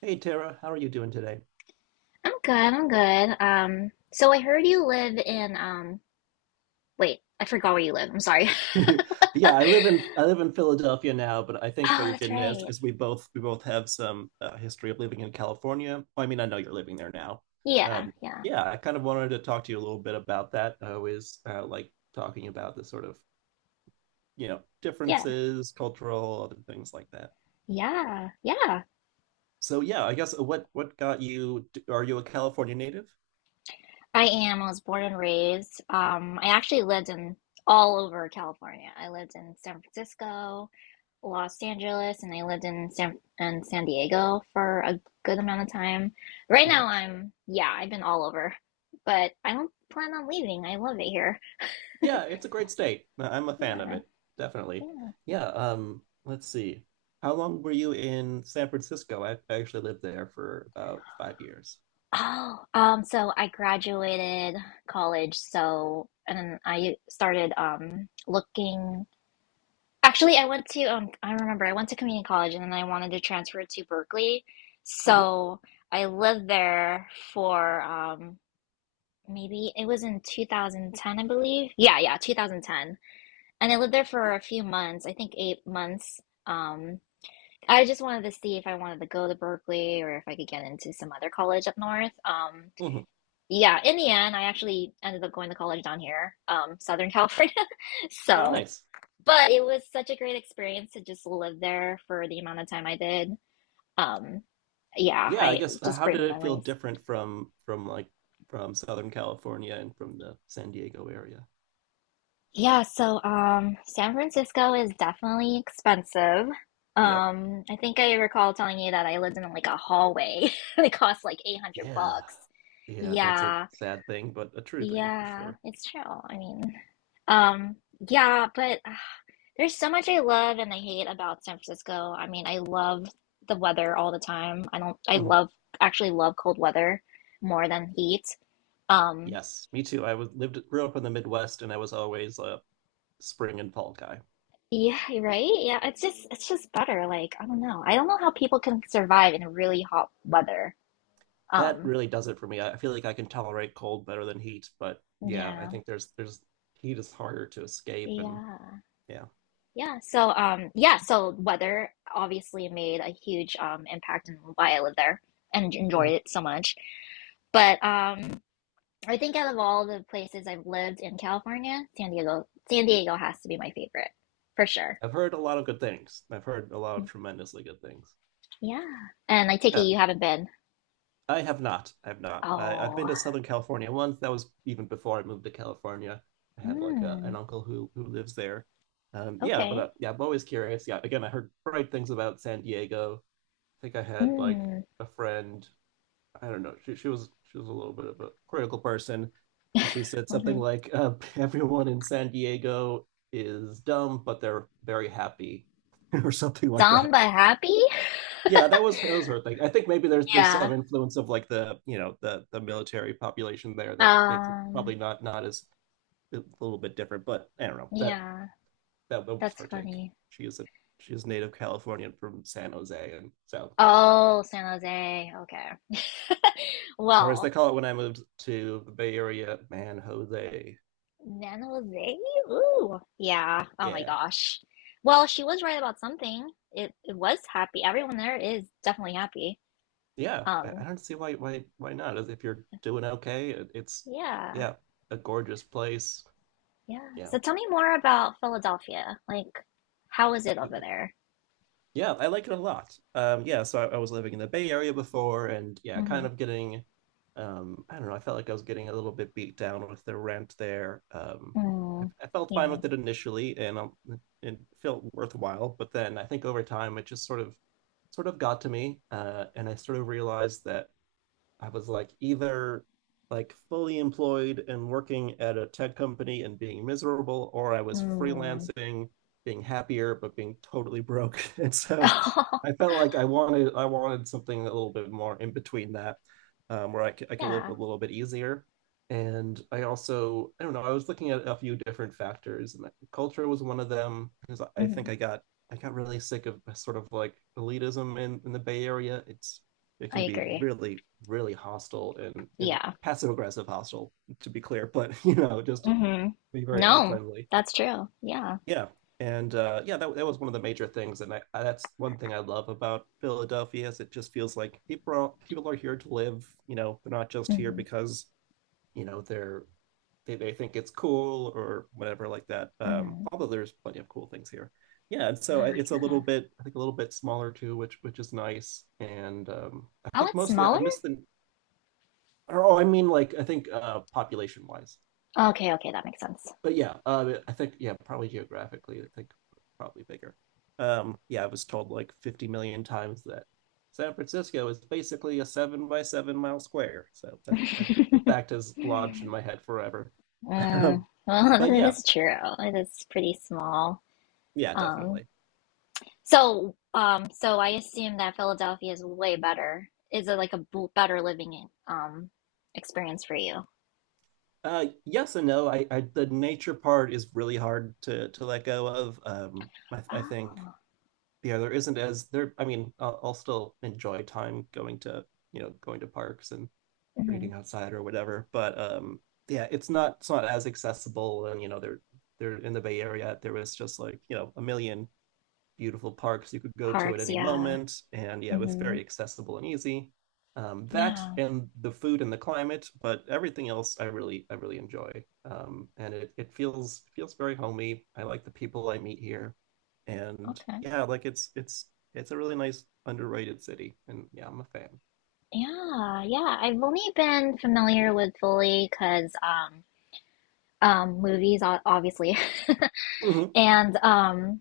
Hey Tara, how are you doing today? I'm good, I'm good. So I heard you live in, wait, I forgot where you live. I'm sorry. Yeah, I live in I live in Philadelphia now, but I think what Oh, you're that's getting at is, right. is we both have some history of living in California. Well, I mean, I know you're living there now. Yeah, Um, yeah, yeah, I kind of wanted to talk to you a little bit about that. I always like talking about the sort of yeah, differences, cultural, other things like that. yeah, yeah. So yeah, I guess what got you? Are you a California native? I am. I was born and raised. I actually lived in all over California. I lived in San Francisco, Los Angeles, and I lived in San Diego for a good amount of time. Right now Nice. I'm, yeah, I've been all over, but I don't plan on leaving. I love it here. Yeah, it's a great state. I'm a fan of Yeah, it, definitely. yeah. Yeah, let's see. How long were you in San Francisco? I actually lived there for about 5 years. Oh, so I graduated college, so and then I started looking. Actually, I went to I remember I went to community college and then I wanted to transfer to Berkeley. Hmm. So I lived there for maybe it was in 2010, I believe. Yeah, yeah, 2010. And I lived there for a few months, I think 8 months. Um I just wanted to see if I wanted to go to Berkeley or if I could get into some other college up north. Hmm. Yeah, in the end, I actually ended up going to college down here, Southern California. Oh, So, nice. but it was such a great experience to just live there for the amount of time I did. Um, yeah, Yeah, I I guess just how great did it feel memories. different from like from Southern California and from the San Diego area? Yeah, so San Francisco is definitely expensive. Yep. I think I recall telling you that I lived in like a hallway. It cost like 800 Yeah. bucks. Yeah, that's a Yeah, sad thing, but a true thing for yeah, sure. it's true. I mean, um, yeah, but. There's so much I love and I hate about San Francisco. I mean, I love the weather all the time. I don't, I Mhm. love, actually love cold weather more than heat. Um, Yes, me too. I was lived grew up in the Midwest and I was always a spring and fall guy. yeah, right? Yeah, it's just better. Like, I don't know. I don't know how people can survive in really hot weather. That Um, really does it for me. I feel like I can tolerate cold better than heat, but yeah, I yeah, think there's heat is harder to escape, and yeah, yeah. yeah. So, yeah, so weather obviously made a huge, impact in why I live there and enjoyed Mhm. it so much. But, I think out of all the places I've lived in California, San Diego has to be my favorite for sure. I've heard a lot of good things. I've heard a lot of tremendously good things. Yeah. And I take it Yeah, you haven't been. I have not. I have not. I've been Oh. to Southern California once. That was even before I moved to California. I have like a, an Mm, uncle who lives there. Yeah, but okay. Yeah, I'm always curious. Yeah, again, I heard great things about San Diego. I think I had like Mm, a friend. I don't know. She was a little bit of a critical person, and she said hmm, something mm-hmm. like, "Everyone in San Diego is dumb, but they're very happy," or something like that. Samba happy? Yeah, that was her thing. I think maybe there's Yeah. some influence of like the military population there that makes it Um. probably not as, a little bit different. But I don't know, that, Yeah. that was That's her take. funny. She is a she is native Californian from San Jose, and so, Oh, San Jose. Okay. or as they Well, call it when I moved to the Bay Area, man, Jose. San Jose. Ooh. Yeah. Oh my Yeah. gosh. Well, she was right about something. It was happy. Everyone there is definitely happy. Yeah, I Um, don't see why not. As if you're doing okay, it's, yeah, yeah, a gorgeous place. yeah. Yeah. So tell me more about Philadelphia. Like, how is it over Yeah. there? Yeah, I like it a lot. Yeah, so I was living in the Bay Area before, and yeah, kind Mm-hmm. of getting, I don't know, I felt like I was getting a little bit beat down with the rent there. I, Mm, I felt fine yeah. with it initially, and it felt worthwhile, but then I think over time it just sort of got to me, and I sort of realized that I was like either, like, fully employed and working at a tech company and being miserable, or I was Mm. freelancing, being happier but being totally broke. And so Oh, I felt like I wanted something a little bit more in between that, where I could live a yeah. little bit easier. And I also, I don't know, I was looking at a few different factors, and culture was one of them because I Hmm. think I got really sick of sort of like elitism in the Bay Area. It I can be agree. really really hostile and Yeah. passive aggressive hostile, to be clear, but just Hmm. be very No, unfriendly. that's true. Yeah. Yeah, and yeah, that was one of the major things, and that's one thing I love about Philadelphia, is it just feels like people are here to live. You know, they're not just here Hmm. because, you know they're they think it's cool or whatever like that. Um, Hmm. although there's plenty of cool things here. Yeah, and so Oh, it's a yeah. little bit, I think, a little bit smaller too, which is nice. And I Oh, think it's mostly I smaller? miss the, or, oh, I mean, like I think, population wise. Okay, okay, that makes sense. But yeah, I think, yeah, probably geographically, I think probably bigger. Yeah, I was told like 50 million times that San Francisco is basically a 7 by 7 mile square. So that that fact is lodged in my head forever. Mm, But well, that yeah, is true. It is pretty small. yeah, Um, definitely. So, so I assume that Philadelphia is way better. Is it like a b better living in, experience for you? Yes and no. I the nature part is really hard to let go of. I think, Oh. yeah, there isn't, as there. I mean, I'll still enjoy time going to you know going to parks and Hmm. reading outside or whatever, but yeah, it's not as accessible. And you know, they're in the Bay Area, there was just like a million beautiful parks you could go to at Parks, any yeah. moment. And yeah, it was Hmm. very accessible and easy. That Yeah. and the food and the climate, but everything else I really enjoy. And it feels very homey. I like the people I meet here, and Okay. yeah, like it's a really nice, underrated city. And yeah, I'm a fan. Yeah, yeah. I've only been familiar with Philly because movies, o- obviously, Mhm. and um,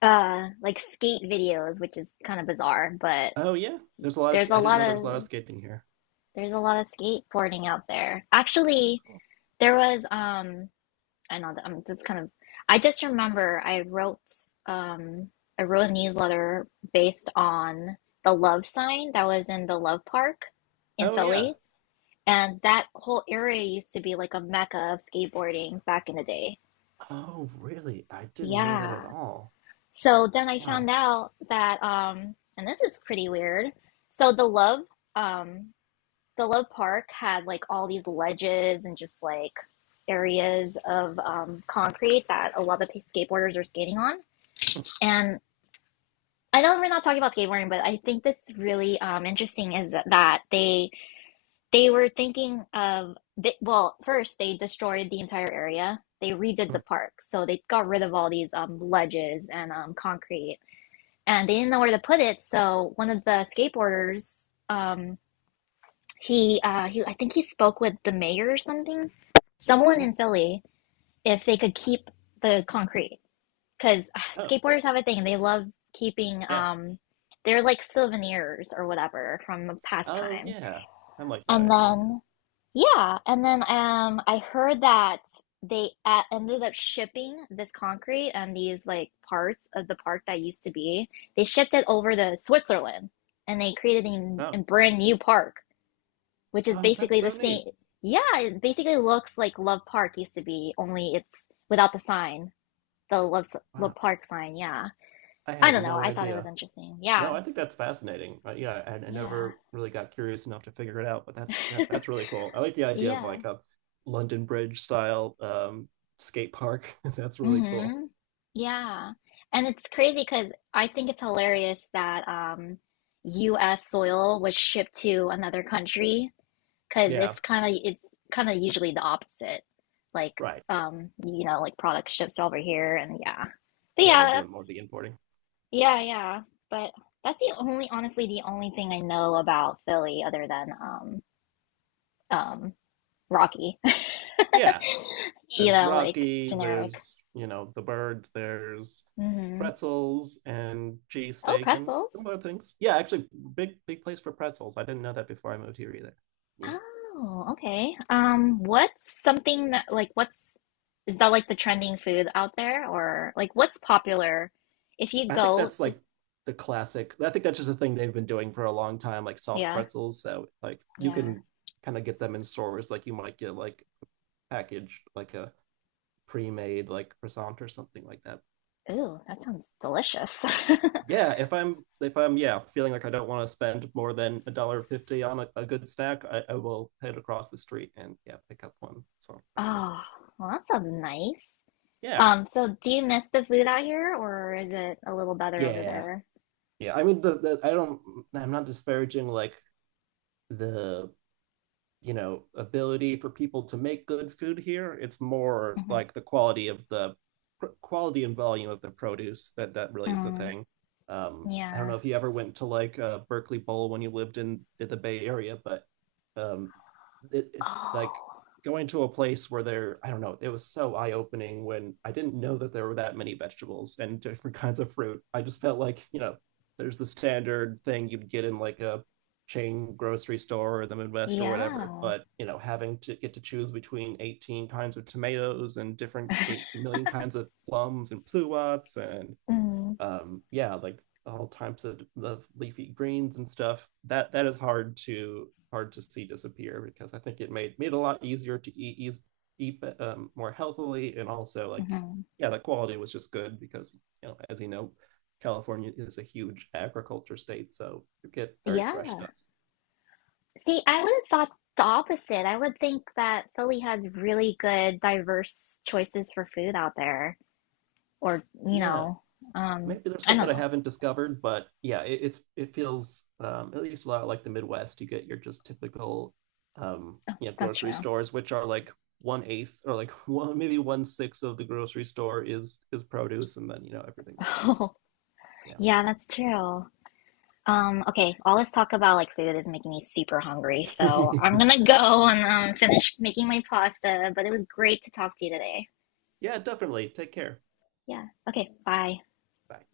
uh, like skate videos, which is kind of bizarre, but Oh yeah, there's a lot of there's a I didn't lot know there was a lot of of skating here. there's a lot of skateboarding out there. Oh, Actually, cool. there was. I know that I'm just kind of I just remember um I wrote a newsletter based on the love sign that was in the Love Park in Oh, yeah. Philly. And that whole area used to be like a mecca of skateboarding back in the day. Oh really? I didn't know that at Yeah. all. So then I Wow. found out that and this is pretty weird. So um the Love Park had like all these ledges and just like areas of concrete that a lot of skateboarders are skating on. And I know we're not talking about skateboarding, but I think that's really interesting is that they were thinking of they, well, first they destroyed the entire area. They redid the park, so they got rid of all these ledges and concrete, and they didn't know where to put it. So one of the skateboarders I think he spoke with the mayor or something, someone in Philly, if they could keep the concrete, because Oh skateboarders have a thing. They love keeping, yeah. They're like souvenirs or whatever from a past Oh time. yeah, I like that And idea. Yeah. then, yeah, and then I heard that they ended up shipping this concrete and these like parts of the park that used to be. They shipped it over to Switzerland, and they created Oh, a brand new park which is oh, that's basically the so neat. same. Yeah, it basically looks like Love Park used to be, only it's without the sign, the Love Wow, Love Park sign. Yeah, I I had don't know. no I thought it was idea. interesting. No, Yeah, I think that's fascinating. Yeah, I yeah, never really got curious enough to figure it out, but that's, yeah, that's really cool. I like the idea of like yeah. a London Bridge style skate park. That's really cool. Mm-hmm. Yeah, and it's crazy because I think it's hilarious that U.S. soil was shipped to another country because Yeah, it's kind of usually the opposite, like right. You know, like products shipped over here, and yeah, but Yeah, we're yeah, doing more of that's. the importing. Yeah, yeah. But that's the only, honestly, the only thing I know about Philly other than um Rocky. Yeah, You there's know, like Rocky, generic. there's, you know, the bird, there's Hmm. pretzels and cheese Oh, steak and pretzels. similar things. Yeah, actually, big, big place for pretzels. I didn't know that before I moved here either. Yeah. Oh, okay. What's something that like what's is that like the trending food out there or like what's popular if you I think go that's to like the classic. I think that's just a thing they've been doing for a long time, like soft yeah, pretzels. So, like, you yeah. can kind of get them in stores, like, you might get like packaged, like a pre made, like croissant or something like that. Ooh, that sounds delicious. Yeah, if I'm, yeah, feeling like I don't want to spend more than a dollar fifty on a good snack, I will head across the street and, yeah, pick up one. So that's all. Oh, well, that sounds nice. Yeah, So do you miss the food out here, or is it a little better over yeah, there? yeah. I mean the I don't I'm not disparaging like the ability for people to make good food here. It's more Hmm. like the quality of the, quality and volume of the produce, that that really is the Mm, thing. Um, I don't yeah. know if you ever went to like Berkeley Bowl when you lived in the Bay Area, but um it, it like Oh, going to a place where there, I don't know, it was so eye-opening. When I didn't know that there were that many vegetables and different kinds of fruit, I just felt like, you know, there's the standard thing you'd get in like a chain grocery store or the Midwest or whatever. yeah. But you know, having to get to choose between 18 kinds of tomatoes and different 8 million kinds of plums and pluots and, Mm, yeah, like all types of leafy greens and stuff. That is hard to see disappear, because I think it made it a lot easier to eat more healthily, and also, like, hmm. yeah, the quality was just good because, as you know, California is a huge agriculture state, so you get very fresh Yeah. stuff. See, I would have thought the opposite. I would think that Philly has really good, diverse choices for food out there, or you Yeah, know, um, maybe there's I stuff don't that I know. haven't discovered, but yeah, it feels at least a lot like the Midwest. You get your just typical, That's grocery true. stores, which are like one eighth or like one sixth of the grocery store is produce, and then everything else is. Oh, Yeah, yeah, that's true. Okay, all this talk about like food is making me super hungry, so I'm gonna go and finish making my pasta, but it was great to talk to you today. yeah, definitely. Take care. Yeah, okay, bye. Bye.